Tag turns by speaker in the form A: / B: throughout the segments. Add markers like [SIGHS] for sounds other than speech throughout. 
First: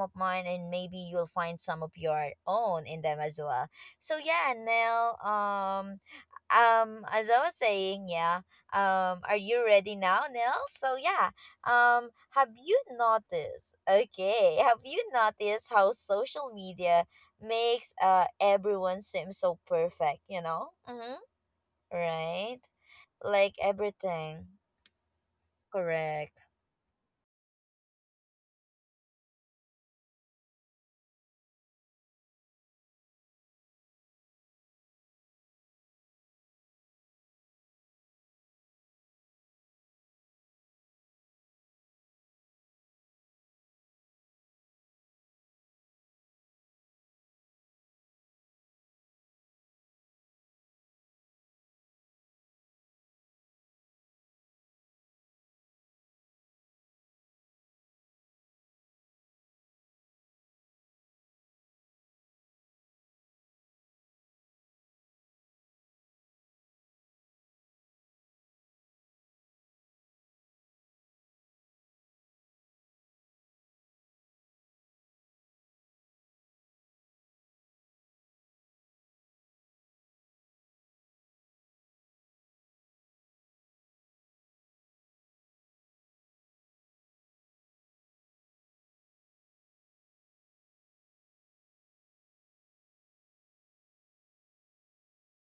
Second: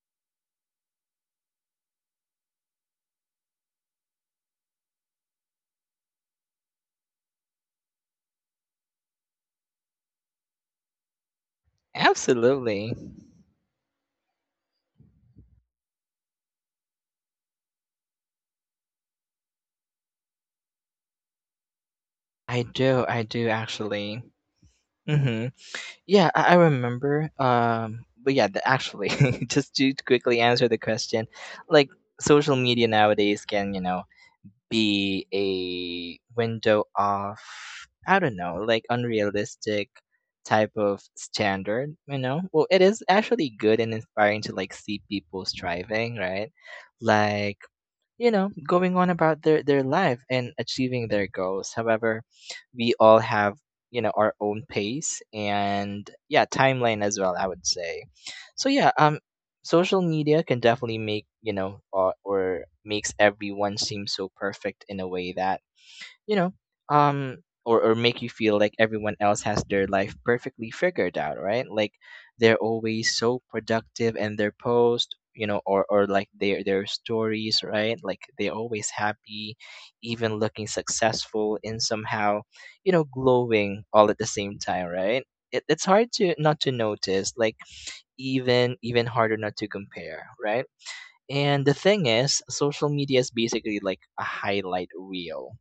A: of mine and maybe you'll find some of your own in them as well. So yeah, Nell, as I was saying, yeah. Are you ready now, Nell? So yeah, have you
B: Absolutely.
A: noticed, okay, [LAUGHS] have you noticed how social media makes everyone seem so perfect? Mm-hmm. Right.
B: I do. I do
A: Like
B: actually.
A: everything.
B: Mm-hmm. Yeah,
A: Correct.
B: I remember. But yeah, actually, [LAUGHS] just to quickly answer the question, like social media nowadays can, be a window of I don't know, like unrealistic type of standard, you know? Well, it is actually good and inspiring to like see people striving, right? Like you know, going on about their life and achieving their goals. However, we all have, you know, our own pace and yeah, timeline as well, I would say. So yeah, social media can definitely make, you know, or makes everyone seem so perfect in a way that you know um or make you feel like everyone else has their life perfectly figured out, right? Like they're always so productive in their post, you know, or like their stories, right? Like they're always happy, even looking successful and somehow, you know, glowing all at the same time, right? It's hard to not to notice like even harder not to compare, right? And the thing is, social media is basically like a highlight reel.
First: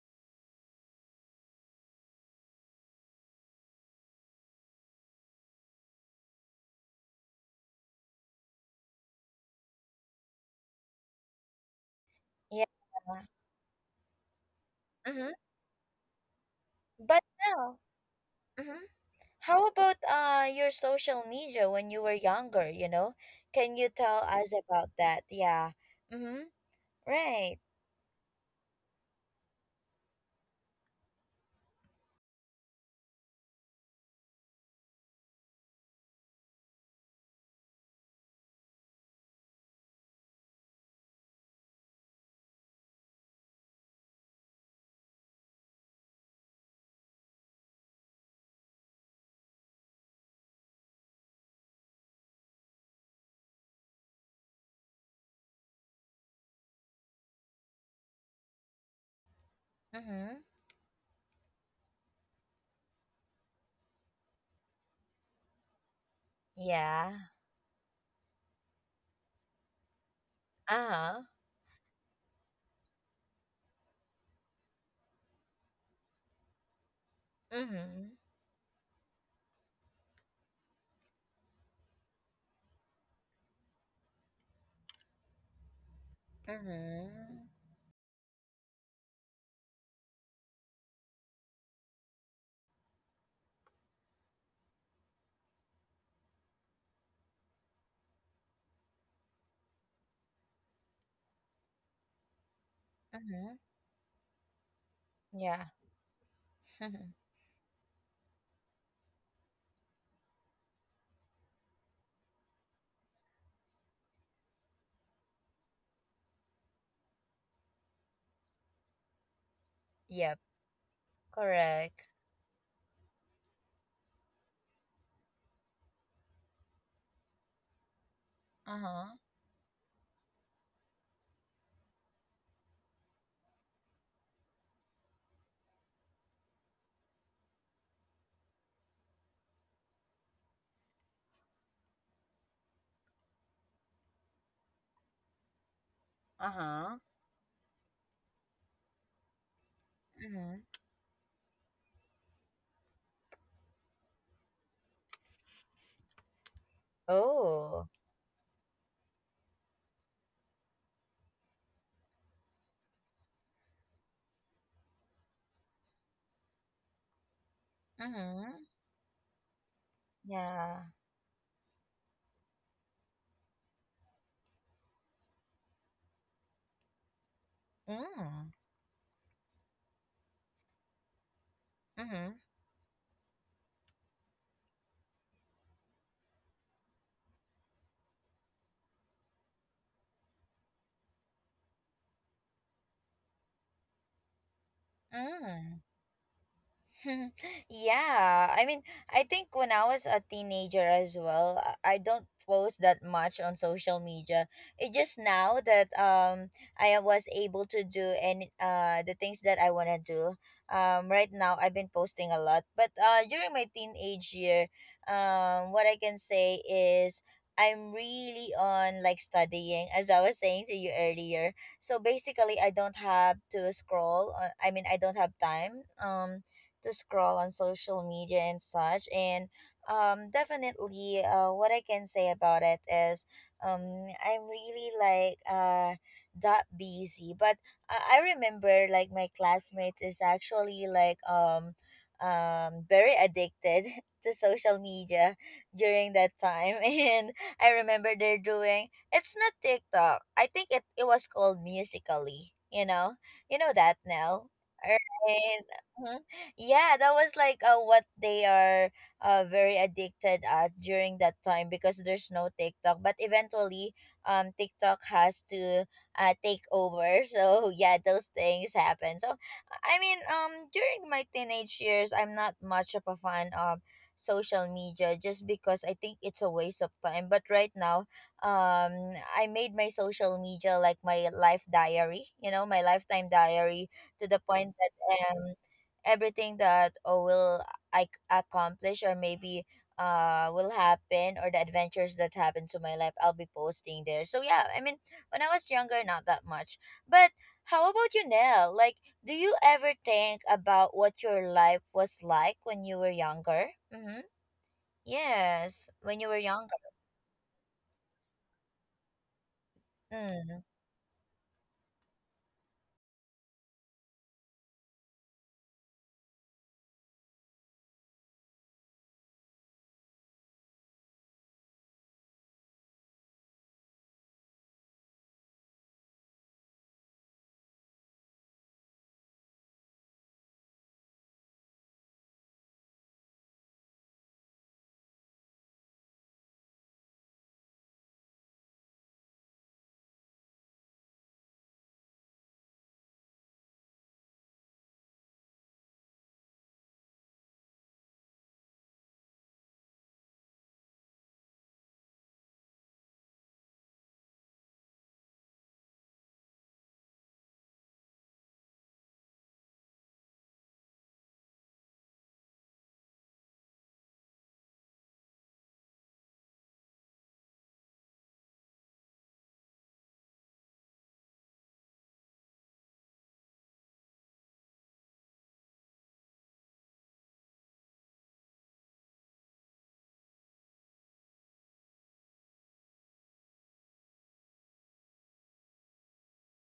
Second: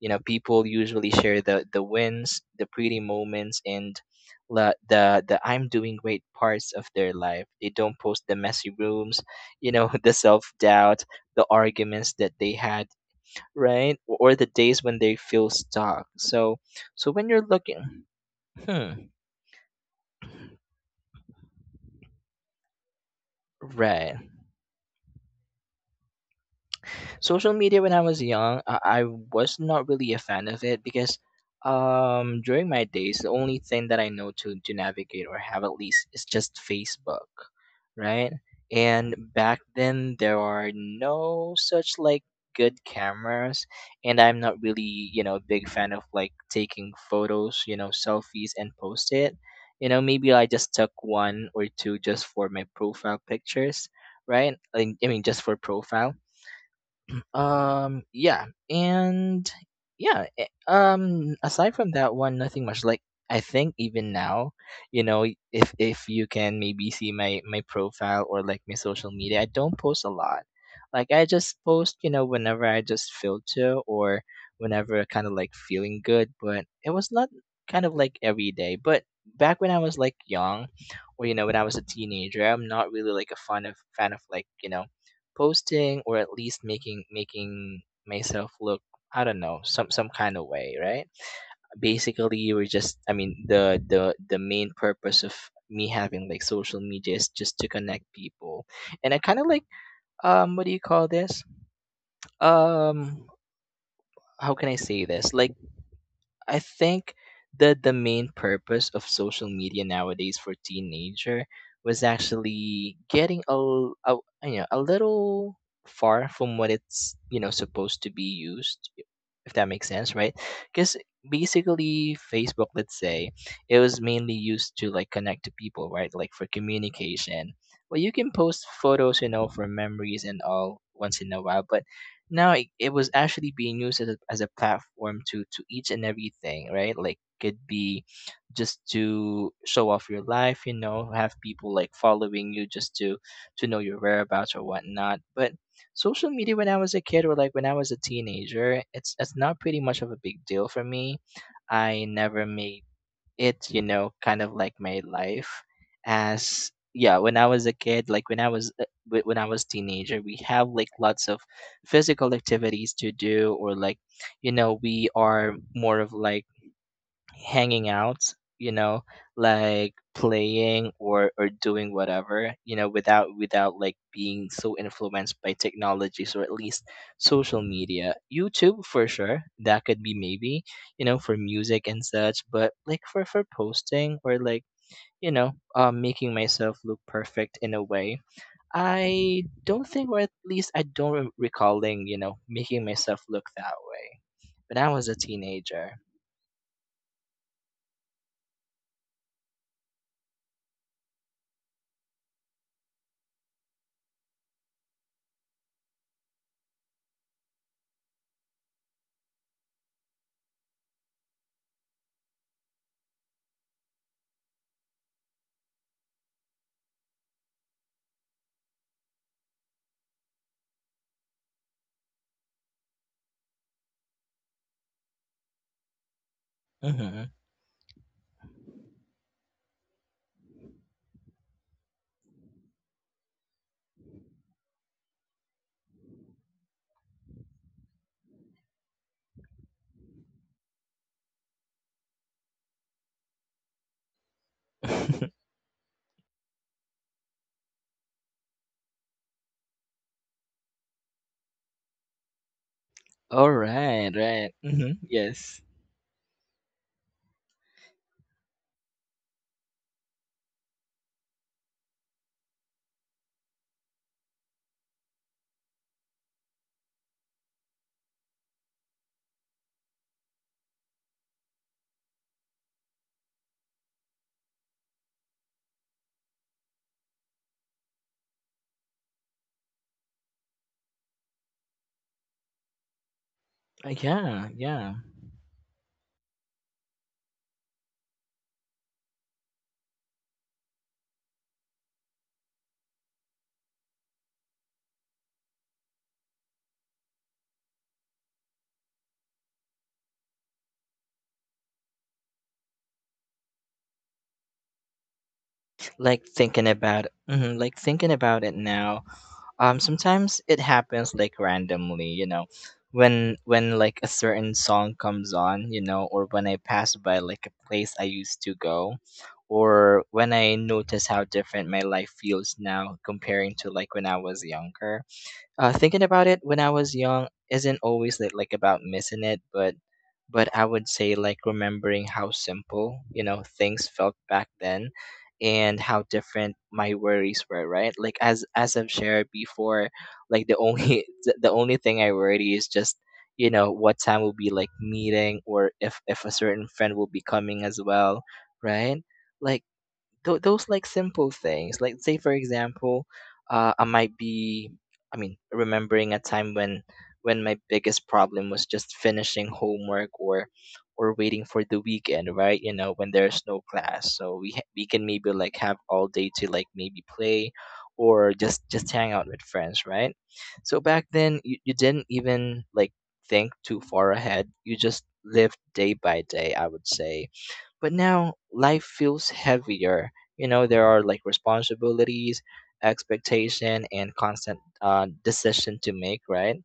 B: You know, people usually share the wins, the pretty moments, and the I'm doing great parts of their life. They don't post the messy rooms, you know, [LAUGHS] the self doubt, the arguments that they
A: Yeah.
B: had, right, or the days when they
A: Mm-hmm.
B: feel stuck. So, so
A: But
B: when you're
A: now.
B: looking,
A: Mm-hmm.
B: hmm,
A: How about your social media when you were younger? Can you
B: right.
A: tell us about that? Yeah. Mm-hmm.
B: Social
A: Right.
B: media when I was young, I was not really a fan of it because during my days the only thing that I know to navigate or have at least is just Facebook, right? And back then there are no such like good cameras and I'm not really, you know, a big fan of like taking photos, you know, selfies and post it. You know, maybe I just took one or two just for my profile pictures, right? I mean just for profile. Yeah, and yeah,
A: Mm-hmm.
B: aside from that one, nothing much. Like I think even now, you know, if you can maybe see
A: Yeah.
B: my profile or like my social media, I don't post a lot. Like I
A: Uh-huh.
B: just post, you know, whenever I just feel to or whenever I kind of like feeling good. But it was not kind of
A: Mm-hmm.
B: like every day. But back when I was like young, or you know, when I was a teenager, I'm not really like a fan of like you know posting or at least
A: Mm-hmm.
B: making myself look I don't know some kind of way, right? Basically you were just, I mean the main purpose of me having like social media is just to connect people. And I kind of like, what do you call this, um
A: Mm-hmm.
B: how can I say this, like
A: Yeah.
B: I think
A: [LAUGHS]
B: that the main purpose of social media nowadays for teenager was actually getting a, a you know a little far from what it's you know supposed to be used, if that makes sense, right?
A: Yep.
B: Because
A: Correct.
B: basically Facebook, let's say, it was mainly used to like connect to people, right? Like for communication. Well, you can post photos,
A: Uh-huh.
B: you know, for memories and all once in a while, but now it was actually being used as a platform to each and everything, right? Like could be just to show off your life, you know, have people like following you just to know your whereabouts or whatnot. But social media when I was a
A: Uh-huh.
B: kid, or like when I was a teenager, it's not pretty much of a big deal for
A: Mm-hmm.
B: me. I never made it, you know, kind of like my life. As yeah, when I was a
A: Oh.
B: kid, like when I was when I was teenager, we have like lots of physical activities to do, or like you know we are more of like hanging out, you
A: Mm-hmm.
B: know, like playing
A: Yeah.
B: or doing whatever, you know, without like being so influenced by technologies or at least social media.
A: Mm-hmm.
B: YouTube for sure, that could be maybe, you know, for music and such,
A: Mm-hmm.
B: but like for posting or like, you know, making myself look perfect in a way. I don't think, or at least I don't recalling, you know, making myself look that way. When I was a
A: Mm.
B: teenager.
A: [LAUGHS] Yeah, I mean, I think when I was a teenager as well, I don't post that much on social media. It just now that I was able to do any the things that I want to do. Right now I've been posting a lot, but during my teenage year, what I can say is I'm really on, like, studying, as I was saying to you earlier. So basically I don't have to scroll. I mean, I don't have time to
B: Mhm.
A: scroll on social media and such. And definitely what I can say about it is I'm really, like, that busy. But I remember, like, my classmates is actually, like, very addicted [LAUGHS] to social
B: [LAUGHS]
A: media during that time [LAUGHS] and I remember they're doing it's not TikTok. I think it was called Musically.
B: All
A: You know that
B: right, right.
A: now,
B: Mm-hmm.
A: right?
B: Yes.
A: Mm-hmm. Yeah, that was, like, what they are, very addicted at during that time, because there's no TikTok. But eventually TikTok has to take over. [LAUGHS] So yeah, those things happen. So I mean, during my teenage years, I'm not much of a fan of social media just because I think it's a waste of time. But right now um I made my social media like my life diary, my lifetime diary, to the
B: Yeah,
A: point
B: yeah.
A: that um everything that, oh, will I accomplish, or maybe will happen, or the adventures that happen to my life, I'll be posting there. So yeah, I mean, when I was younger, not that much. But how about you, Nell? Like, do you ever think about what your life was like when you were younger? Mm-hmm. Yes, when
B: Like
A: you were
B: thinking
A: younger.
B: about mhm, like thinking about it now. Sometimes it
A: Mm.
B: happens like randomly, you know. When like a certain song comes on, you know, or when I pass by like a place I used to go, or when I notice how different my life feels now comparing to like when I was younger. Thinking about it when I was young isn't always like about missing it, but I would say like remembering how simple you know things felt back then, and how different my worries were. Right, like as I've shared before, like the only [LAUGHS] the only thing I worry is just you know what time will be like meeting or if a certain friend will be coming as well. Right, like those like simple things like say for example I might be I mean remembering a time when my biggest problem was just finishing homework or waiting for the weekend, right, you know, when there's no class so we we can maybe like have all day to like maybe play or just hang out with friends, right? So back then you didn't even like think too far ahead, you just lived day by day, I would say. But now life feels heavier, you know, there are like responsibilities, expectation and constant decision to make, right?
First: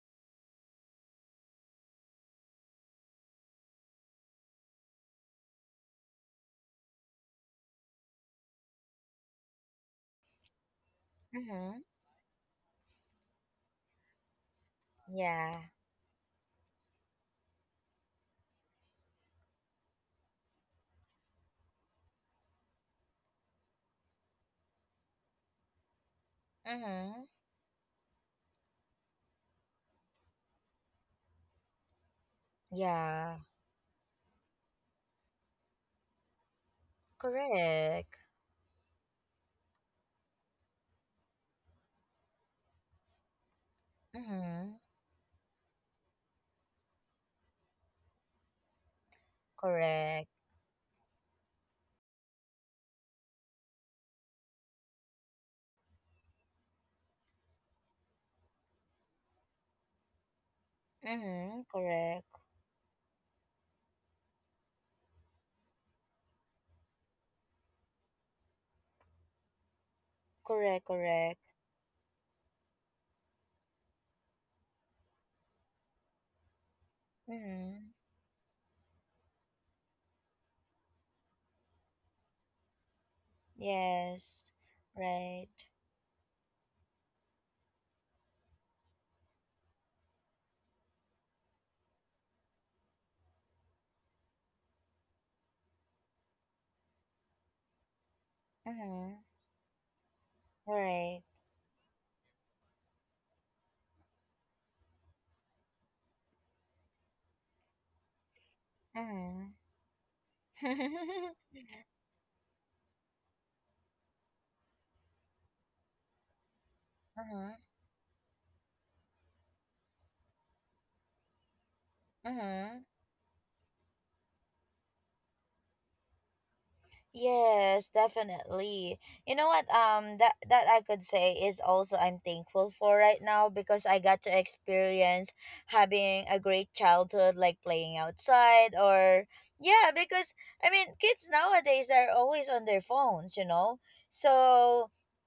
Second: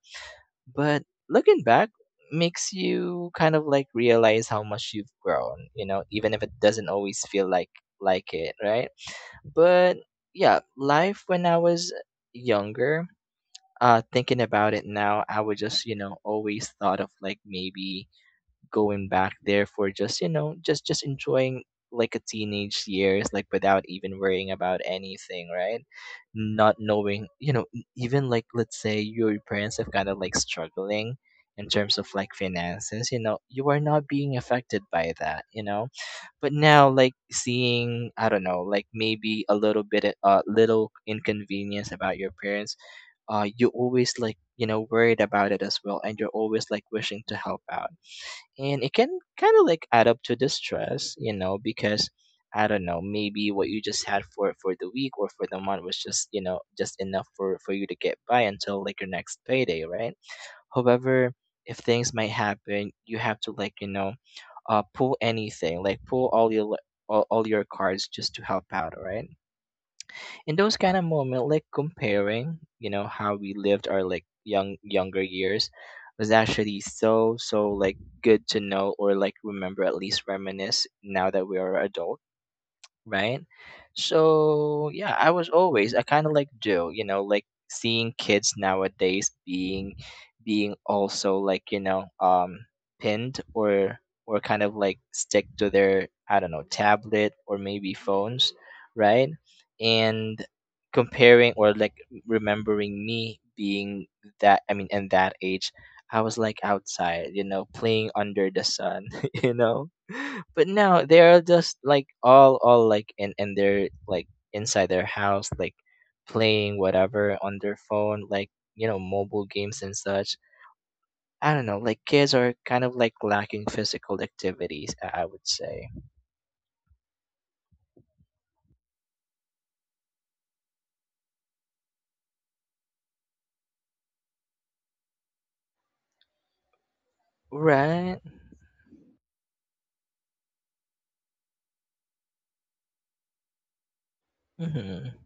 B: But looking back makes you kind of like realize how much you've grown, you know, even if it doesn't always feel like it, right? But yeah, life when I
A: Mm-hmm.
B: was younger, thinking about it now, I would
A: Yeah.
B: just you know always thought of like maybe going back there for just you know just enjoying like a teenage years like without even worrying about anything, right? Not
A: Mm-hmm.
B: knowing you know even like let's say your parents have kind of like struggling in terms of like finances, you know,
A: Yeah.
B: you are not being affected by that, you know. But now like seeing
A: Correct.
B: I don't know like maybe a little bit a little inconvenience about your parents, you always like you
A: Mm-hmm.
B: know worried about it as well and you're always like wishing to help out. And it can kind of like add up
A: Correct.
B: to the stress, you know, because I don't know, maybe what you just had for the week or for the month was just you know just enough for you to get by until like your next payday, right? However,
A: Mm-hmm.
B: if things
A: Correct.
B: might happen, you have to like you know pull anything, like pull all your all your cards just to help out, right? In those
A: Correct,
B: kind of
A: correct.
B: moment, like comparing you know how we lived our like younger years was actually so so
A: Mm-hmm.
B: like good to know or like remember, at least reminisce now that we are adults, right?
A: Yes.
B: So yeah, I
A: Right.
B: was always I kind of like do, you know, like seeing kids nowadays being also like you know pinned or kind of like stick to their I don't know tablet or maybe phones,
A: Mm-hmm.
B: right? And
A: Right.
B: comparing or like remembering me being that, I mean in that age. I was like outside, you know, playing under the sun, [LAUGHS]
A: Mm-hmm.
B: you know, [LAUGHS] but no, they
A: [LAUGHS]
B: are just like all like in, and they're like inside their house, like playing whatever
A: Mm-hmm.
B: on their phone, like you know mobile games and such. I don't know, like kids are
A: Mm-hmm.
B: kind of like lacking physical activities. I would say,
A: Yes, definitely. You know what? That I could say is also I'm thankful for right now, because I got to experience having a great childhood, like playing
B: right?
A: outside or yeah. Because I mean, kids nowadays are always on their phones. So
B: Mm-hmm.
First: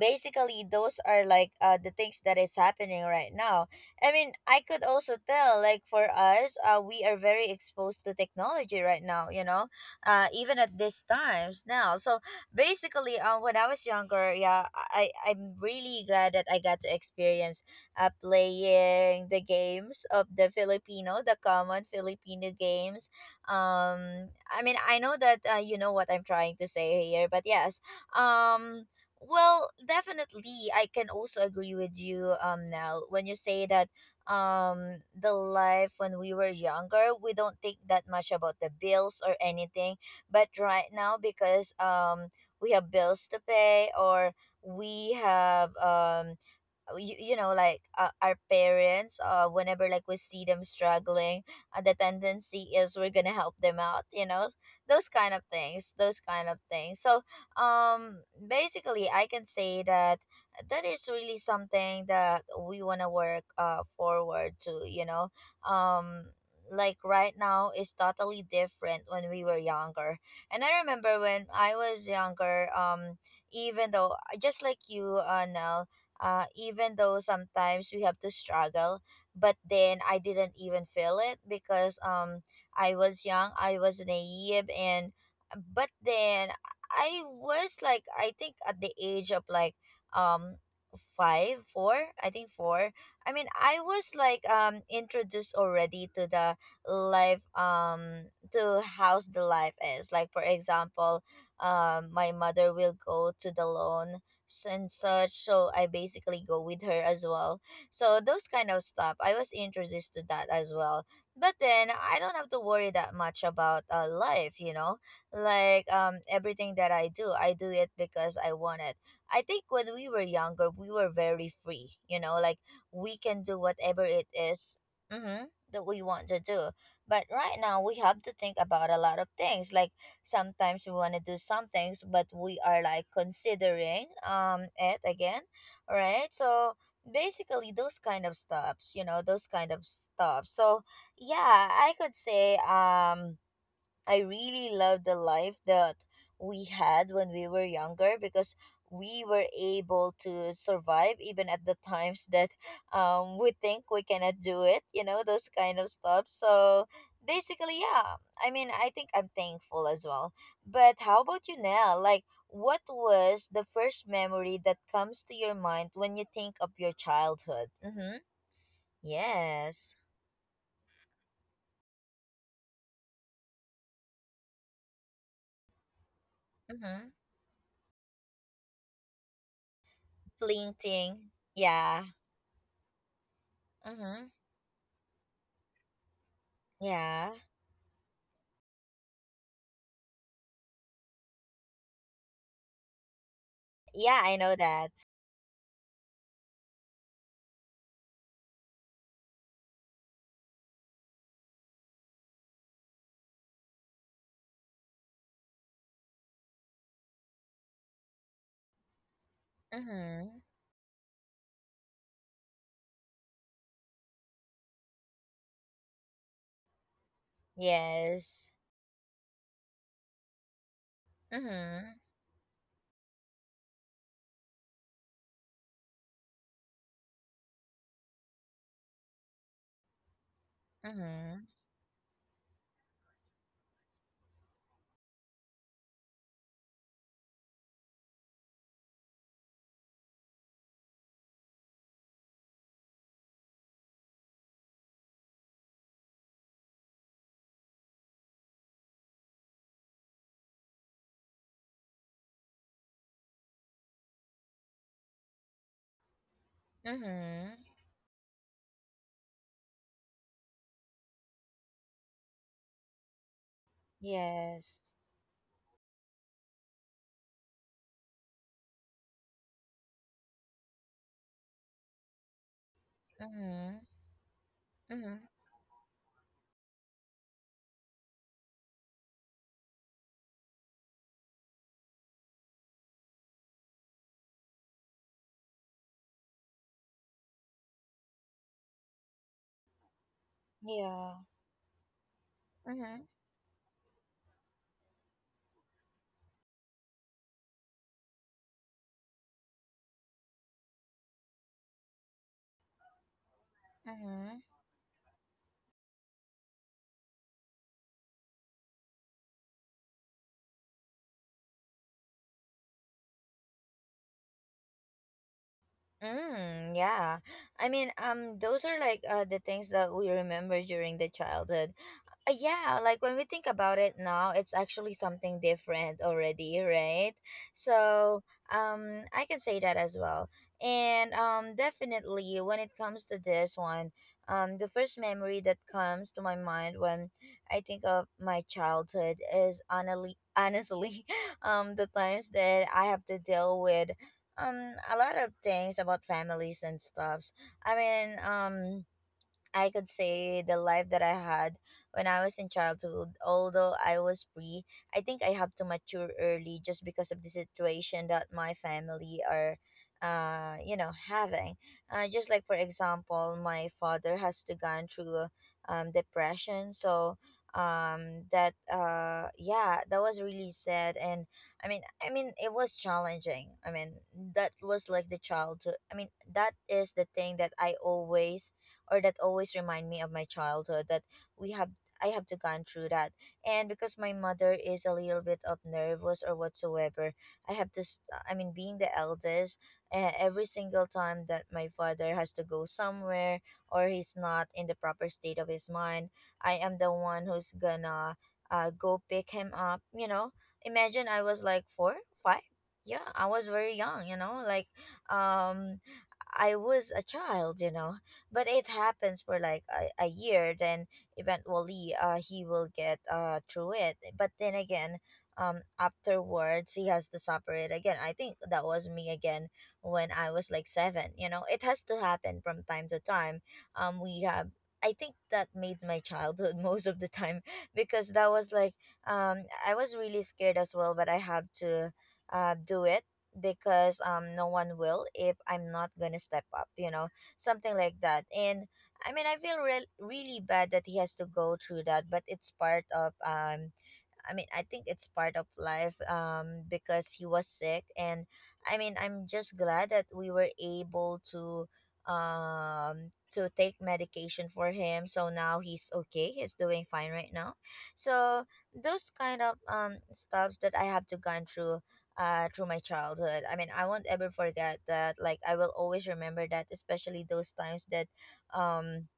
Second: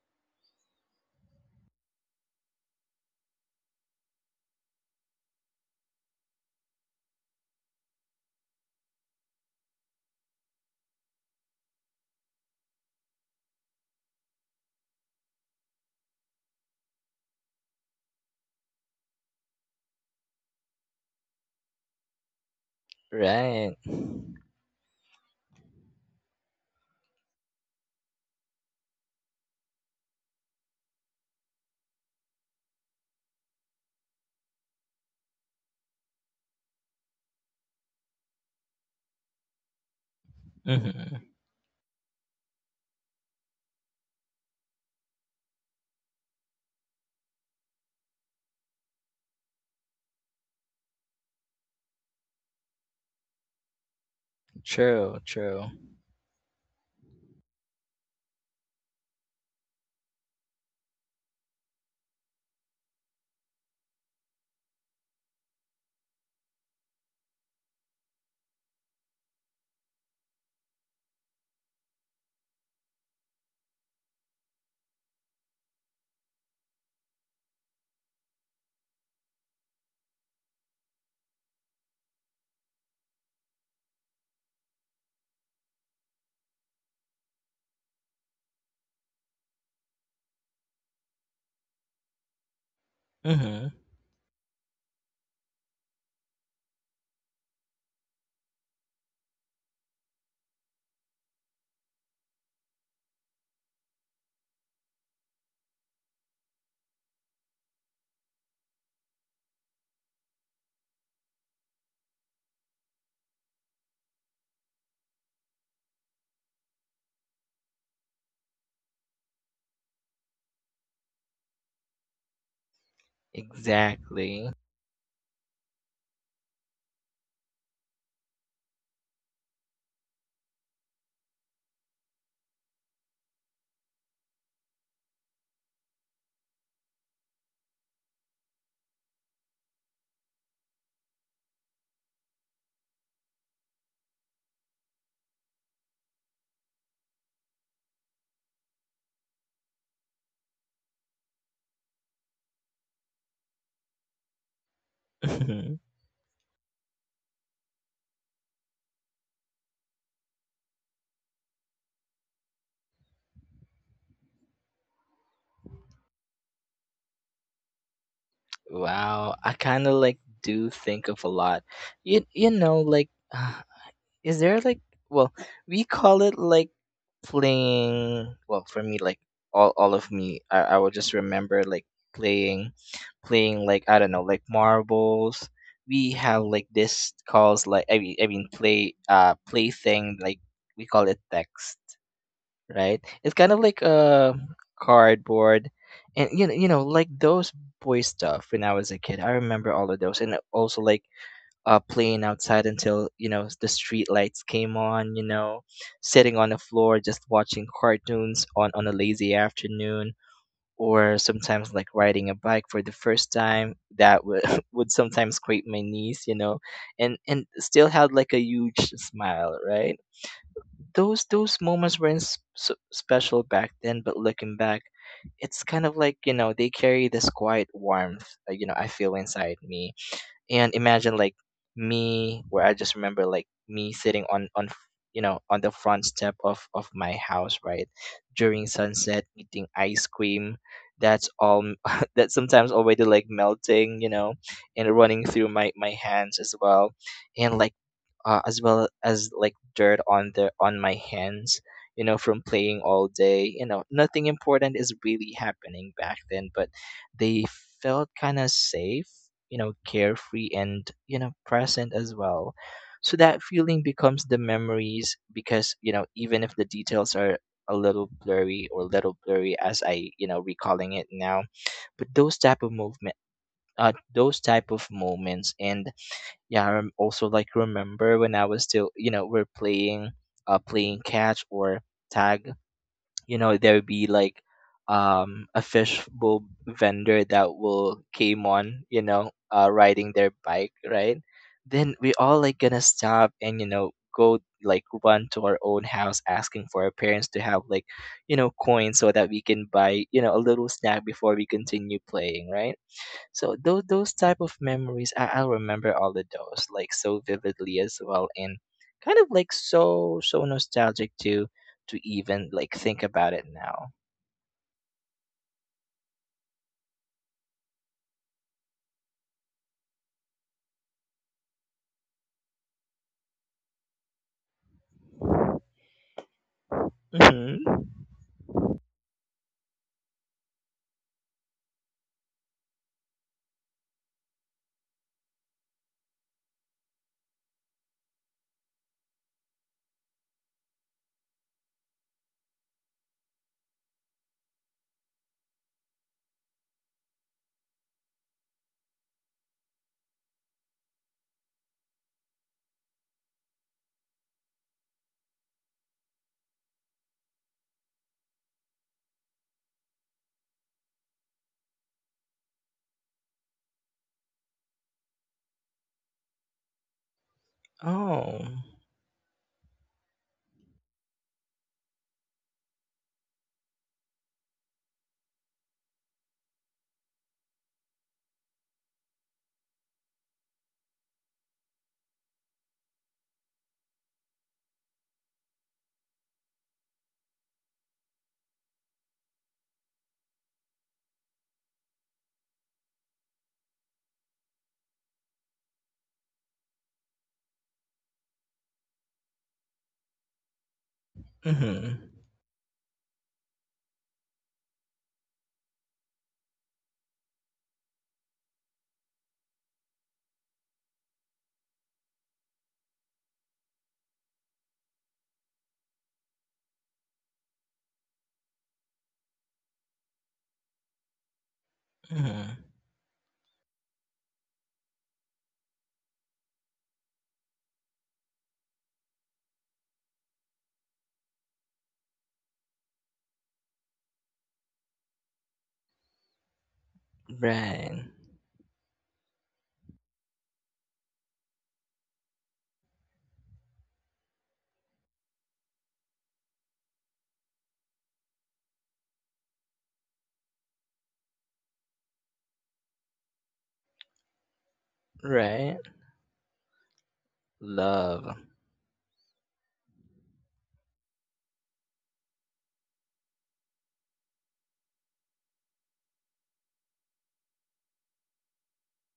A: basically those are like the things that is happening right now. I mean, I could also tell, like, for us, we are very exposed to technology right now. Even at these times now. So basically when I was younger, yeah, I'm really glad that I got to experience playing the games of the common Filipino games.
B: Right.
A: I mean, I know that, you know what I'm trying to say here, but yes. um well, definitely, I can also agree with you, Nell, when you say that the life when we were younger, we don't think that much about the bills or anything. But right
B: Mm-hmm.
A: now, because we have bills to pay, or we have, you know, like, our parents, whenever, like, we see them struggling, the tendency is we're gonna help them out, those
B: True.
A: kind of
B: True.
A: things, those kind of things. So um basically I can say that that is really something that we want to work forward to. um like, right now is totally different when we were younger. And I remember when I was younger, even though, just like you, now, even though sometimes we have to struggle, but then I didn't even feel it, because I was young, I was naive. And but then I was like, I think, at the age of, like, um 5, 4 I think four. I mean,
B: Mm-hmm.
A: I was like, introduced already to the life, to how's the life is, like, for example, my mother will go to the loan and such. So I basically go with her as well. So those kind of stuff, I was introduced to that as well. But then I don't have to worry that much about life, you know? Like, everything that I do it because I want it. I think when we were younger, we were very free, like, we can do whatever it
B: Exactly.
A: is, mm-hmm, that we want to do. But right now, we have to think about a lot of things. Like, sometimes we want to do some things, but we are, like, considering it again, right. So basically those kind of stops, those kind of stops. So yeah, I could say, I really love the life that we had when we were younger, because we were able to survive even at the times that, we think we cannot do it, those
B: Mhm.
A: kind of stuff. So basically, yeah, I mean, I think I'm thankful as well. But how about you now? Like, what was the first memory that comes to your mind when you think of your childhood? Mm-hmm.
B: Wow, I kind of
A: Yes.
B: like do think of a lot. You know, like [SIGHS] is there like, well, we call it like
A: Mm-hmm.
B: playing, well for me like, all of me, I will just
A: Flinting.
B: remember like
A: Yeah.
B: playing, playing like, I don't know,
A: Mm-hmm.
B: like marbles. We have like this
A: Yeah.
B: calls like, I mean play play thing like, we call it text, right? It's kind of like
A: Yeah,
B: a
A: I know that.
B: cardboard, and you know like those boy stuff when I was a kid. I remember all of those, and also like playing outside until, you know, the street lights came on. You know, sitting on the floor just watching cartoons on a lazy afternoon,
A: Mhm.
B: or sometimes like riding a bike for the first time. That would [LAUGHS] would sometimes scrape my knees. You know, and still had like a
A: Yes.
B: huge smile. Right, those moments
A: Mhm.
B: were special back then, but looking back, it's kind of like, you know, they carry this quiet warmth, you know, I feel inside me, and imagine like
A: Mhm.
B: me, where I just remember like me sitting on, you know, on the front step of my house, right, during sunset, eating ice cream. That's all [LAUGHS] that's sometimes already like melting, you know, and running through my hands as well, and like as well as like dirt on the on my hands, you know, from playing all day. You know, nothing important is really happening back then, but they
A: Mhm.
B: felt kind of safe, you know, carefree, and you know, present as well. So that feeling becomes the
A: Yes.
B: memories, because, you know, even if the details are a little blurry, or little blurry as I, you know, recalling it now. But those type of movement,
A: Mhm.
B: those type of
A: Mhm.
B: moments, and yeah, I also like remember when I was still, you know, we're playing, playing catch or tag. You know, there would be like, a fishbowl vendor that will came on, you know, riding their bike, right?
A: Yeah.
B: Then we all like gonna
A: Mhm.
B: stop and, you know, go like run to our own house asking for our parents to have like, you know, coins so that we can buy, you know, a little snack before we continue playing, right? So those type
A: Mhm.
B: of memories, I'll remember all of those like so vividly as well, and kind of like so nostalgic to even like think about it now.
A: Mm, yeah. I mean, those are like, the things that we remember during the childhood. Yeah, like, when we think about it now, it's actually something different already, right?
B: Mm-hmm.
A: So, I can say that as well. And definitely, when it comes to this one, the first memory that comes to my mind when I think of my childhood is honestly, honestly, [LAUGHS] the times that I have to deal with a lot of things about families and stuffs. I mean, I could say the life that I had when I was in childhood, although I was free, I think I have to mature early just because of the situation that my family are having. Just like, for example, my father has to gone through depression. So
B: Oh.
A: that yeah, that was really sad. And I mean, it was challenging. I mean, that was like the childhood. I mean, that is the thing that I always or that always remind me of my childhood, that we have I have to gone through that. And because my mother is a little bit of nervous or whatsoever, I have to I mean, being the eldest, every single time that my father has to go somewhere, or he's not in the proper state of his mind, I am the one who's gonna go pick him up. Imagine I was like 4,
B: Mm-hmm.
A: 5. Yeah, I was very young, like, um I was a child, but it happens for like a year, then eventually he will get through it. But then again, afterwards, he has to suffer it again. I think that was me again when I was like seven. It has to happen from
B: Mm-hmm.
A: time to time. We have I think that made my childhood [LAUGHS] most of the time [LAUGHS] because that was like, I was really scared as well, but I have to do it, because no one will if I'm not gonna step up, something like
B: Right.
A: that. And I mean, I feel really bad that he has to go through that, but it's part of I mean, I think it's part of life, because he was sick. And I'm just glad that we were able to take medication for him, so now
B: Right.
A: he's okay, he's doing fine right now.
B: Love.
A: So those kind of stuffs that I have to gone through through my childhood, I won't ever forget that. Like I will always remember that, especially those times that um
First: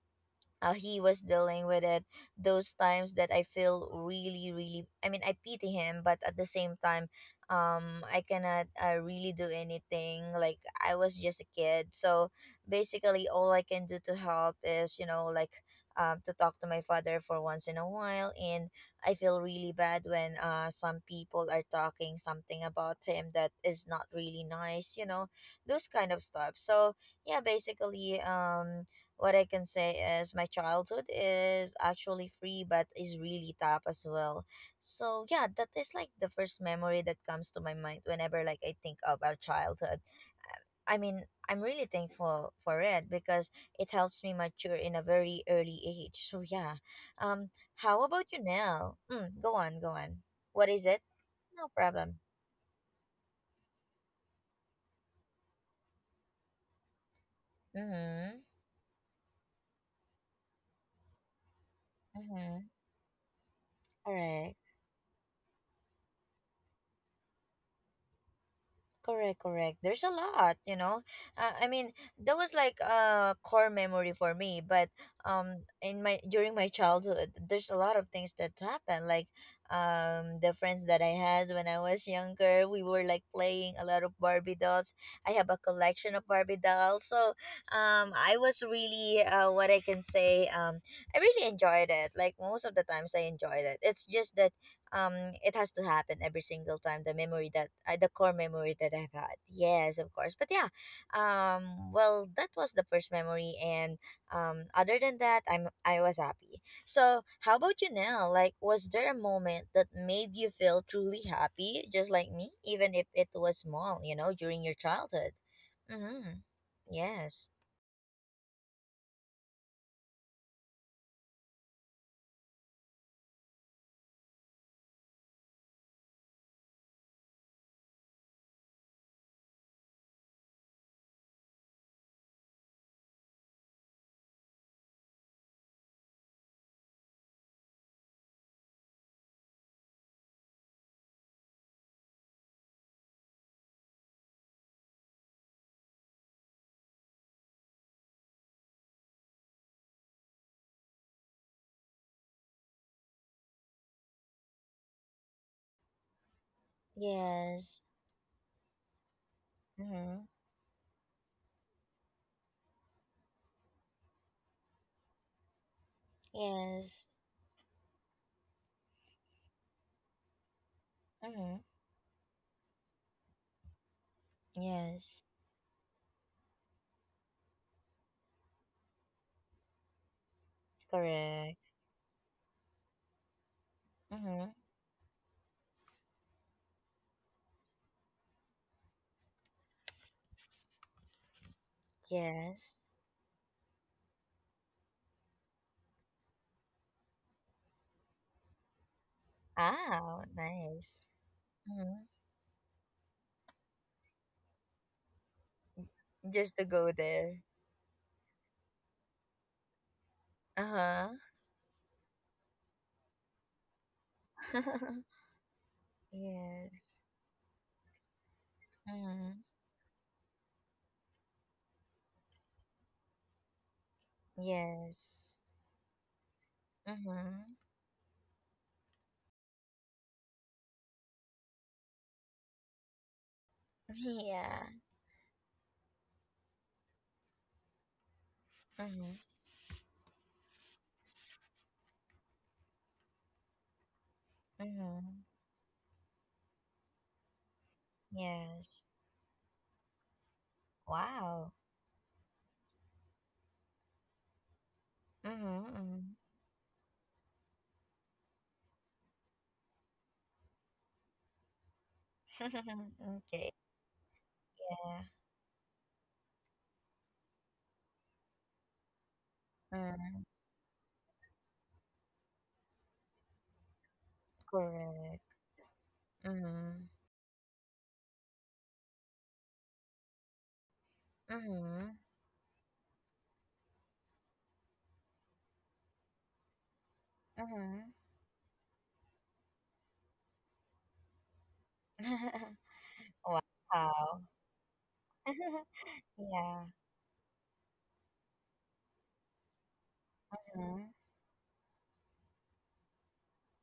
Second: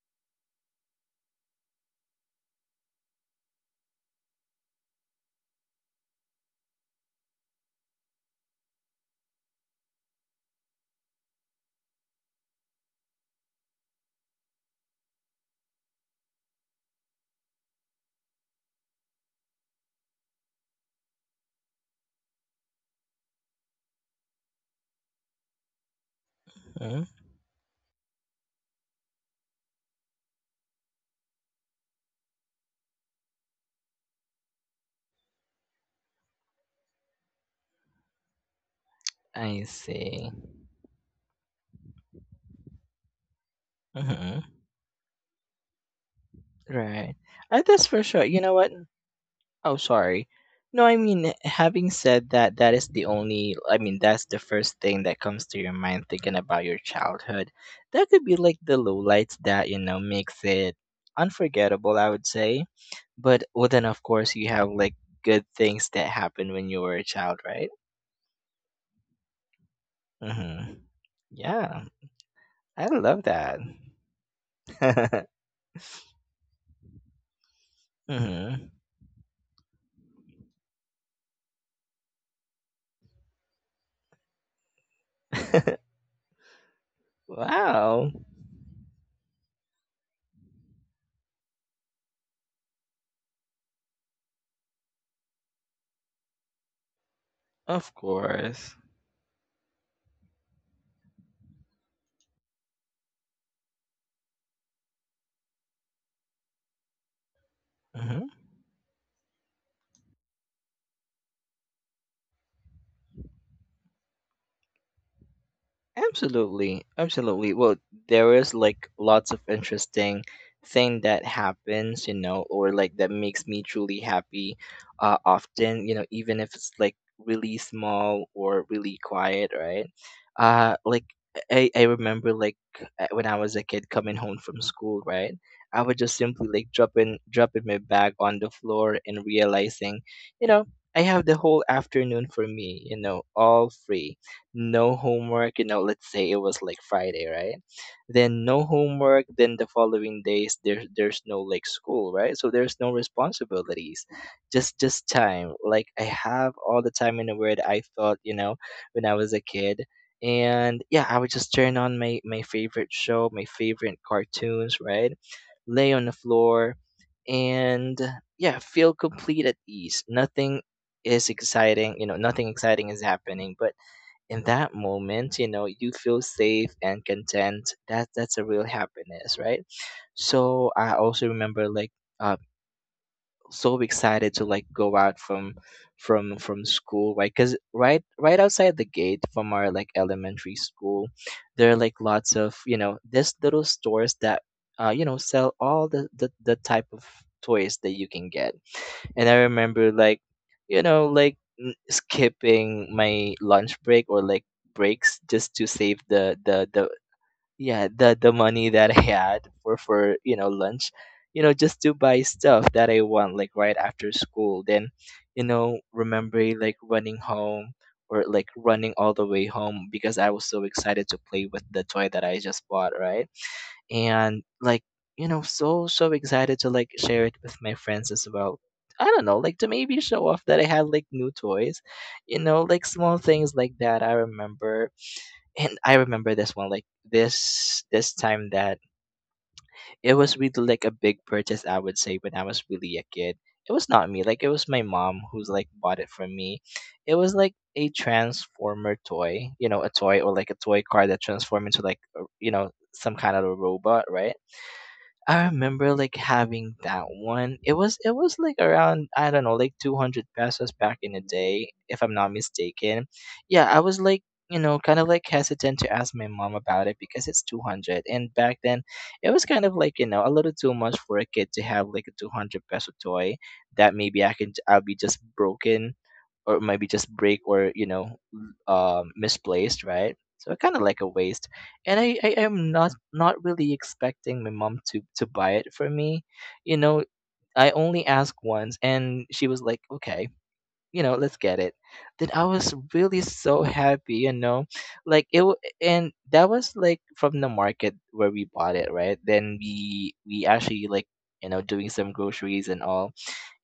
A: he was dealing with it, those times that I feel really, I pity him, but at the same time I cannot really do anything. Like I was just a kid, so basically all I can do to help is to talk to my father for once in a while. And I feel really bad when some people are talking something about him that is not really nice. Those kind of stuff. So
B: Hmm.
A: yeah, basically what I can say is my childhood is actually free but is really tough as well. So yeah, that is like the first memory that comes to my mind whenever, like, I think of our
B: I
A: childhood.
B: see.
A: Uh, I mean, I'm really thankful for it, because it helps me
B: Mm-hmm.
A: mature in a very early age. So yeah.
B: Right.
A: Um,
B: That's for
A: how
B: sure.
A: about
B: You
A: you,
B: know what?
A: Nell? Mm, go
B: Oh,
A: on, go on.
B: sorry.
A: What
B: No,
A: is
B: I
A: it?
B: mean, eh,
A: No
B: having
A: problem.
B: said that, that is the only, I mean, that's the first thing that comes to your mind thinking about your childhood. That could be
A: Mhm.
B: like the lowlights that, you know, makes it unforgettable, I would say.
A: Mhm.
B: But well, then, of
A: All
B: course, you
A: right.
B: have like good things that happen when you were a child, right?
A: Correct, correct. There's a lot,
B: Mm-hmm.
A: you know. Uh, I
B: Yeah,
A: mean, that was like
B: I love
A: a
B: that.
A: core memory for me. But
B: [LAUGHS]
A: in my during my childhood, there's a lot of things that
B: Mm-hmm.
A: happened. Like, the friends that I had when I was younger, we were like playing a lot of Barbie dolls. I have a
B: [LAUGHS]
A: collection of Barbie dolls, so
B: Wow,
A: I was really what I can say. I really enjoyed it. Like most of the times, I enjoyed it. It's just that it has to happen every single time. The memory that
B: of
A: the core
B: course.
A: memory that I've had, yes, of course, but yeah, well, that was the first memory. And other than that, I was happy. So how about you
B: Mhm.
A: now? Like, was there a moment that made you feel truly happy just like me, even if it was small, you know, during your childhood? Mm-hmm.
B: Absolutely,
A: Yes.
B: absolutely. Well, there is like lots of interesting thing that happens, you know, or like that makes me truly happy. Often, you know, even if it's like really small or really quiet, right? Like I remember like when I was a kid coming home from school, right? I would just simply like dropping my bag on the floor and realizing, you know, I have the whole afternoon for me, you know, all free, no homework. You know, let's say it was like Friday, right? Then no homework, then the following days there's no like school, right? So there's no responsibilities. Just time. Like I have all the time in the world I
A: Yes.
B: thought, you know, when I was a kid.
A: Mm-hmm.
B: And yeah, I would just turn on my favorite show, my favorite cartoons, right? Lay on the floor,
A: Yes.
B: and yeah, feel complete at ease. Nothing is
A: Mm-hmm.
B: exciting, you know, nothing exciting is happening, but in that
A: Yes.
B: moment you know you feel safe and content, that that's a real happiness, right? So I also
A: Correct.
B: remember like uh so excited to
A: Mm-hmm.
B: like go out from from school, right, because right right outside the gate from our like elementary school, there are like lots of, you
A: Yes.
B: know, this little stores that you know sell all the the type of toys that you can get. And I remember like,
A: Wow,
B: you know,
A: nice.
B: like
A: Mhm.
B: skipping my lunch break or like breaks just to save the
A: Just to
B: the the
A: go there.
B: yeah the money that I had for, you know, lunch,
A: Uh-huh.
B: you know, just to buy stuff that I want like right after school. Then,
A: [LAUGHS]
B: you know, remember like
A: Yes.
B: running home, or like running all the
A: Hmm.
B: way home because I was so excited to play with the toy that I just bought, right? And like, you
A: Yes.
B: know, so excited to like share it
A: Mm-hmm.
B: with my friends as well. I don't know, like to maybe show off that I had like new toys, you know, like small things like that I
A: Yeah.
B: remember. And I remember this one like this time that
A: Mm-hmm.
B: it was really like a big purchase, I would say. When I was really a kid, it was not me, like it was my mom
A: Mm-hmm.
B: who's like bought it for me. It was like a
A: Yes.
B: transformer toy, you know, a toy, or like a toy car that
A: Wow.
B: transformed into like you know some kind of a robot, right? I remember like
A: Mm-hmm.
B: having that one. It was like around, I don't know, like 200 pesos back in the day, if I'm not
A: [LAUGHS]
B: mistaken.
A: Okay.
B: Yeah, I was like, you know, kind
A: Yeah.
B: of like hesitant to ask my mom about it because it's 200, and back then it was kind of like, you
A: Mm.
B: know, a little too much for a kid to have like a 200 peso toy, that maybe I can, I'll be just
A: Correct.
B: broken, or
A: Mm-hmm.
B: maybe just break, or you know, misplaced, right? So I kind of like a waste,
A: Mm-hmm.
B: and I am not really expecting my mom to buy it for me. You know, I
A: Mm-hmm.
B: only asked once, and she was like, "Okay, you know, let's get it." Then I was
A: [LAUGHS]
B: really so happy,
A: Wow.
B: you know, like it,
A: [LAUGHS]
B: and that
A: Yeah.
B: was like from the market where we bought it, right? Then we actually
A: Mm-hmm.
B: like, you know, doing some groceries and all,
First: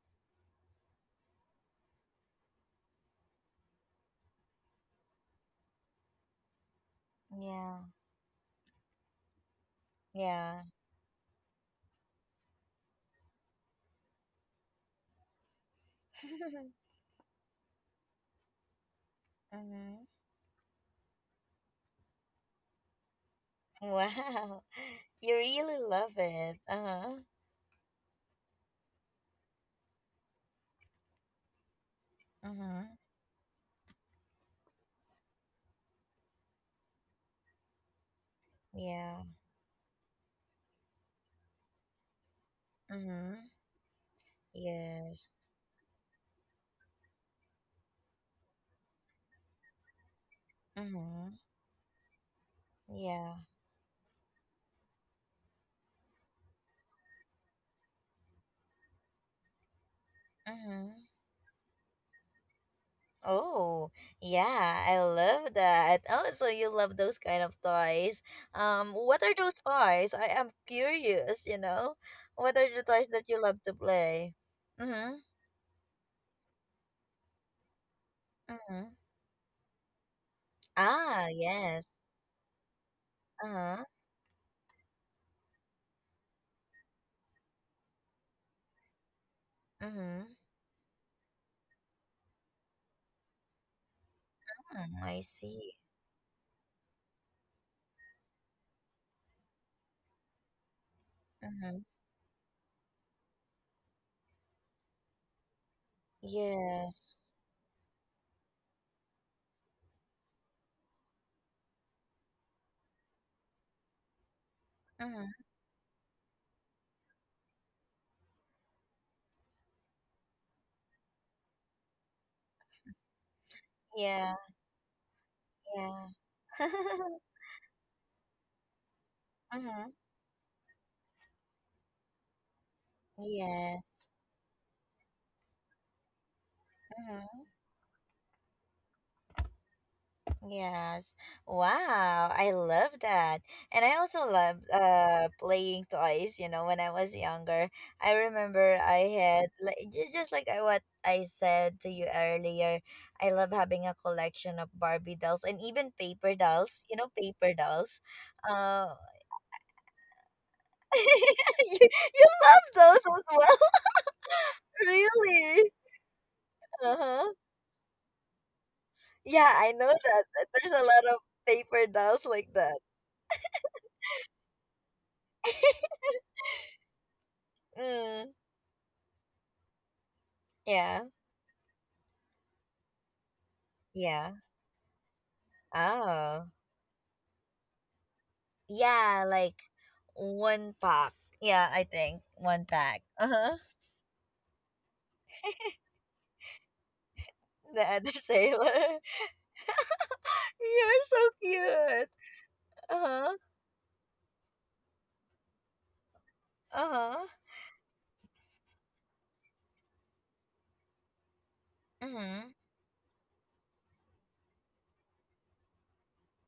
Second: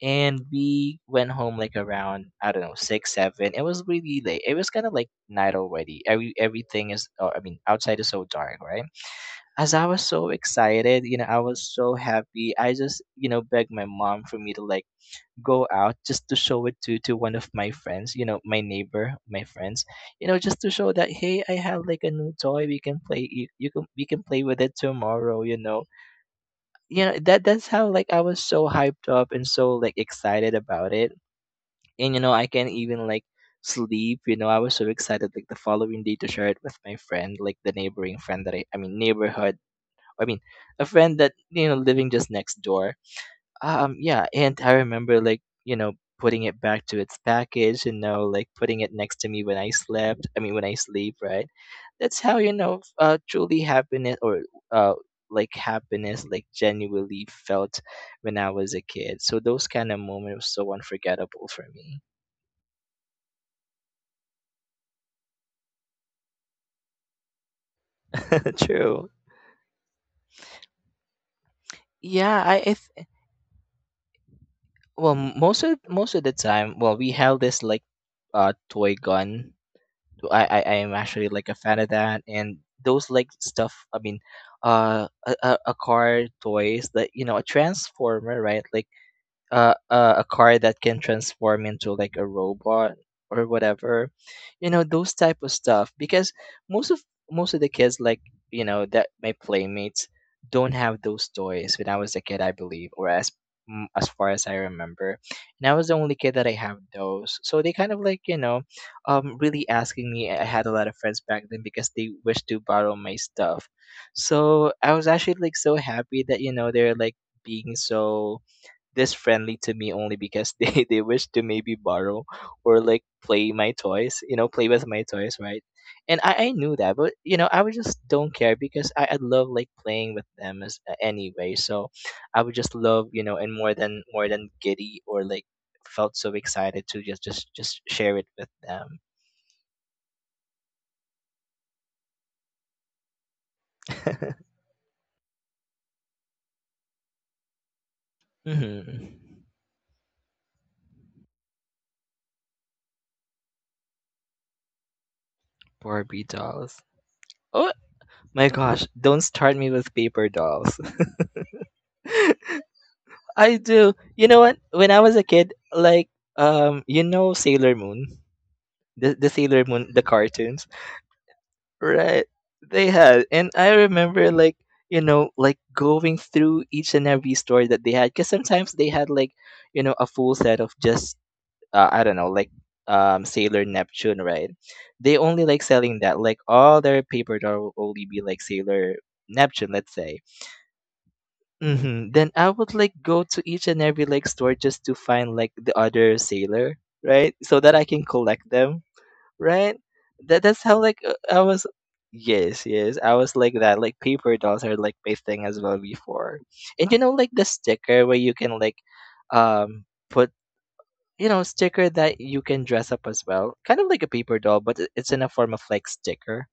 B: and we went home like around, I don't know, 6 7. It was really late. It was kind of like night already. Everything is, or, I mean,
A: Yeah.
B: outside is so dark, right? As I was so
A: Yeah.
B: excited, you know, I was so happy, I just, you know, begged my mom for me to like go out just to show it
A: [LAUGHS]
B: to one of my friends, you know, my neighbor, my friends,
A: Mm-hmm.
B: you know, just to show that hey, I have like a new toy. We can play. You can we can play with
A: Wow. [LAUGHS]
B: it
A: You
B: tomorrow.
A: really love it.
B: You
A: Uh-huh.
B: know that that's how like I was so hyped up and so like excited about it. And you know I can
A: Mhm.
B: even like sleep, you know, I was so excited like the following day to share it with my friend, like the neighboring friend that I mean
A: Yeah.
B: neighborhood. I mean, a friend that, you know, living just next door.
A: Mhm.
B: Yeah, and I remember
A: Yes.
B: like, you know, putting it back to its package, you know, like putting it next to me when I mean when I sleep,
A: Mhm.
B: right? That's how, you know,
A: Yeah.
B: truly happiness, or uh like happiness like genuinely felt when I was a kid. So those kind of moments were so
A: Mhm.
B: unforgettable for me.
A: Oh, yeah, I love that. Oh, so you love those kind of toys.
B: [LAUGHS] True.
A: What are those toys? I am curious, you know.
B: Yeah, I,
A: What are the toys that you love to play?
B: well
A: Mm-hmm.
B: most of the time, well we have this like
A: Mhm.
B: toy gun. I am
A: Ah,
B: actually like a fan of
A: yes.
B: that, and those like stuff.
A: Uh-huh.
B: I mean, a, a car toys that, you know, a transformer, right? Like a
A: Mhm.
B: car that can transform into like a robot or whatever, you know,
A: Hmm,
B: those
A: I
B: type of
A: see.
B: stuff, because most of most of the kids like, you know, that my playmates don't have those toys
A: Mhm.
B: when I was a kid, I believe, or as mm, as far as I remember. And I was the only kid that I have
A: Yes.
B: those, so they kind of like, you know, really asking me, I had a lot of friends back then because they wished to borrow my stuff. So I was
A: Mhm.
B: actually like so happy that, you know, they're like being so this friendly to me only because they [LAUGHS] they wish to maybe borrow or like play my toys,
A: Yeah,
B: you know, play with my toys, right?
A: yeah.
B: And I knew that, but
A: [LAUGHS]
B: you know I would just don't care because I love like
A: mm-hmm.
B: playing with them as anyway. So I would just love, you know, and more than
A: Yes.
B: more than giddy, or like felt so excited to just
A: Mm-hmm.
B: just just share it with them.
A: Yes. Wow, I love that. And I also love playing toys, you know, when I was younger. I
B: [LAUGHS]
A: remember I
B: Hmm.
A: had like just like what I said to you earlier, I love having a collection of Barbie dolls, and even
B: Barbie
A: paper dolls,
B: dolls,
A: you know, paper
B: oh
A: dolls.
B: my gosh,
A: Uh
B: don't start me with paper dolls.
A: [LAUGHS] you, you love those as
B: I
A: well. [LAUGHS]
B: do. You know what? When I was a kid,
A: Really?
B: like, you
A: Uh-huh.
B: know, Sailor Moon, the
A: Yeah,
B: Sailor
A: I know
B: Moon, the
A: that.
B: cartoons,
A: There's a lot of paper dolls
B: right?
A: like that.
B: They had, and I remember like, you know, like going through each and every story that they had, because
A: Mm,
B: sometimes they had like, you know, a full set of
A: yeah,
B: just I don't know like Sailor Neptune,
A: yeah.
B: right? They only like selling that, like
A: Oh,
B: all their paper doll will only be like Sailor
A: yeah, like
B: Neptune, let's say.
A: one pack. Yeah, I
B: Mm-hmm.
A: think
B: Then I
A: one
B: would like
A: pack.
B: go
A: Uh
B: to
A: huh.
B: each and every like store just to find like the
A: [LAUGHS]
B: other sailor, right? So that I
A: the
B: can
A: other
B: collect
A: sailor.
B: them,
A: [LAUGHS]
B: right? That that's how like
A: You're so
B: I was.
A: cute.
B: Yes, yes,
A: Uh
B: I was
A: huh.
B: like that. Like paper dolls are like my thing as well before, and
A: Uh
B: you know like
A: huh.
B: the sticker where you can like, put, you know, sticker that you
A: Mm-hmm.
B: can dress up as well, kind of like a paper doll, but it- it's in a form of like sticker.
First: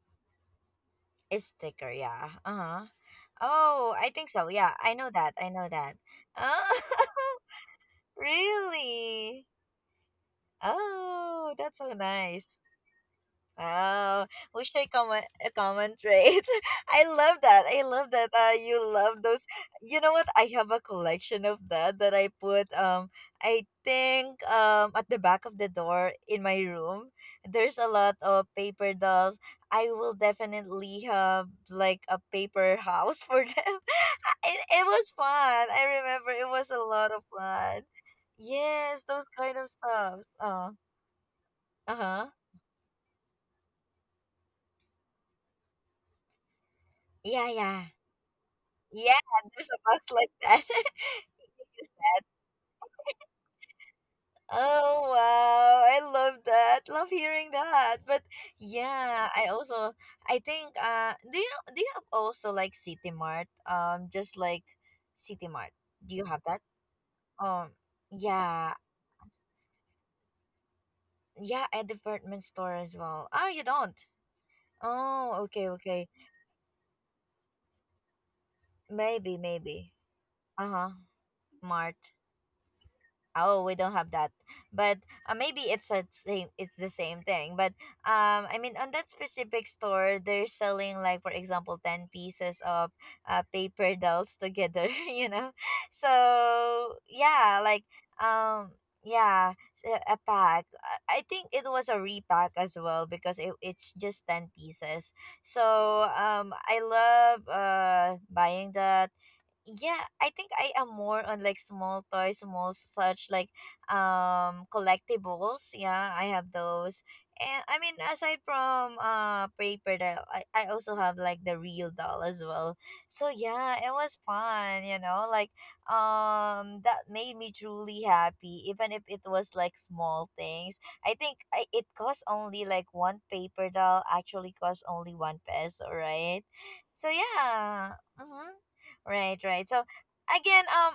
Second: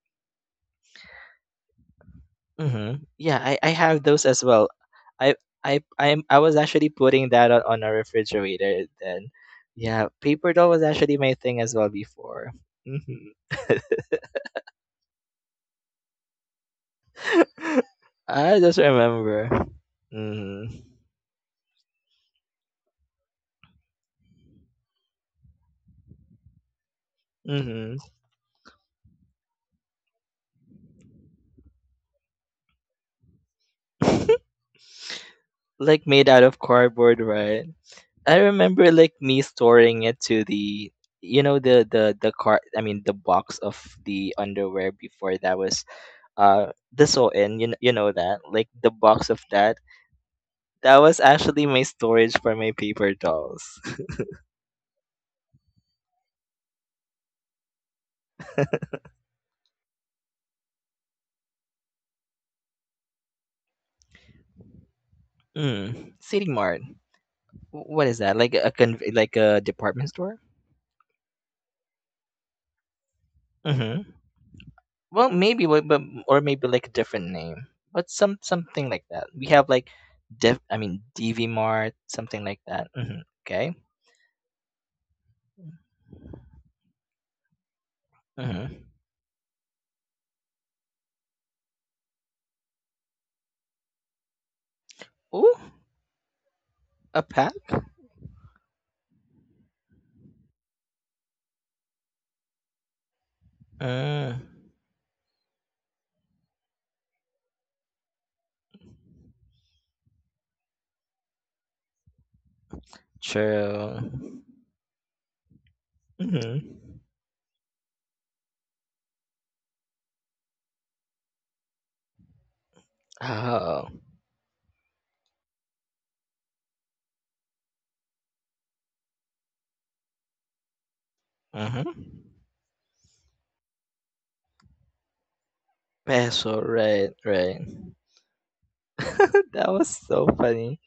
A: It's sticker, yeah. Uh huh.
B: Mm-hmm. Yeah, I
A: Oh,
B: have
A: I
B: those
A: think
B: as
A: so.
B: well.
A: Yeah, I know that.
B: I
A: I know
B: I
A: that.
B: I'm I was
A: Oh,
B: actually putting that on a
A: [LAUGHS]
B: refrigerator then.
A: really?
B: Yeah, paper doll was actually my
A: Oh,
B: thing as
A: that's
B: well
A: so
B: before.
A: nice.
B: Mm-hmm.
A: Wow, we I comment comment rate. [LAUGHS] I love that. I love
B: [LAUGHS]
A: that.
B: I just
A: You love those.
B: remember.
A: You know what? I have
B: Mm-hmm.
A: a collection of that that I put. I think, um, at the back of the door in my room, there's a
B: Mm-hmm.
A: lot of paper dolls. I will definitely have like a paper house for them. [LAUGHS]
B: [LAUGHS]
A: It was fun. I
B: Like made
A: remember
B: out
A: it
B: of
A: was a lot of
B: cardboard, right?
A: fun.
B: I remember
A: Yes,
B: like
A: those
B: me
A: kind of
B: storing it
A: stuffs.
B: to the, you know,
A: Uh huh.
B: the car I mean the box of the underwear before that was the sew
A: Yeah,
B: in you,
A: yeah.
B: you know that like the
A: Yeah,
B: box of
A: there's a
B: that.
A: box like that. [LAUGHS]
B: That was actually my storage for my paper dolls. [LAUGHS]
A: Oh wow, I love that. Love hearing that. But yeah, I also I think do you know do you have also like City Mart? Um, just like City Mart. Do
B: Mm.
A: you have
B: City
A: that?
B: Mart.
A: Um,
B: What is that? Like
A: yeah.
B: a like a department store?
A: Yeah, a department store as well. Oh, you don't.
B: Mm-hmm. Well,
A: Oh,
B: maybe,
A: okay,
B: but
A: okay.
B: or maybe like a different name, but some something like that.
A: Maybe,
B: We have like,
A: maybe.
B: I
A: Uh-huh.
B: mean, DV Mart,
A: Mart.
B: something like that. Mm-hmm.
A: Oh,
B: Okay.
A: we don't have that, but maybe it's a same. It's the same thing, but
B: Mm-hmm.
A: on that specific store, they're selling, like, for example, ten pieces of paper dolls together. [LAUGHS] You
B: Ooh,
A: know, so
B: a
A: yeah,
B: pet.
A: like, um, yeah, a pack. I think it was a repack as well because it's just
B: Mm.
A: ten pieces. So I love buying that. Yeah, I think I am more on like small toys, small such like
B: True.
A: collectibles. Yeah, I have those.
B: Mm-hmm.
A: And I mean, aside from paper doll, I also have like the real doll as well. So yeah, it
B: Oh.
A: was fun, you know, like that made me truly happy even if it was like small things. I think I, it
B: Mm-hmm.
A: cost only like One paper doll actually cost only one peso, right?
B: Peso.
A: So
B: Right. Right.
A: yeah. Mm-hmm. Right,
B: [LAUGHS]
A: right.
B: That
A: So
B: was so
A: again,
B: funny.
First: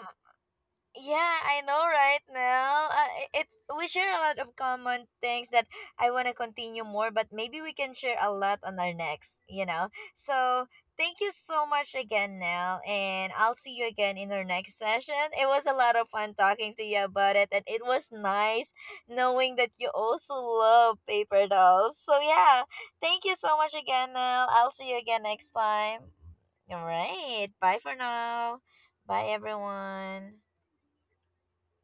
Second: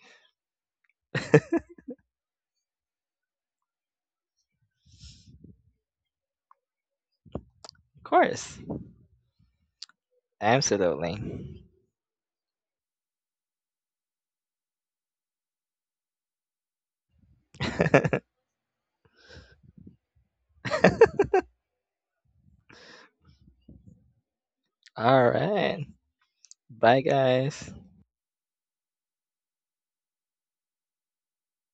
A: yeah, I know, right now. It's we share a lot of common things that I want to continue more, but maybe we can
B: Of
A: share a
B: course.
A: lot on our next. You know, so thank you
B: Absolutely.
A: so much again, Nell, and I'll see you again in our next session. It was a lot of fun talking to you about it, and it was
B: [LAUGHS]
A: nice knowing that you also love paper dolls. So yeah, thank you so much again, Nell. I'll see you
B: All
A: again next
B: right.
A: time. All
B: Bye,
A: right,
B: guys.
A: bye for now. Bye everyone.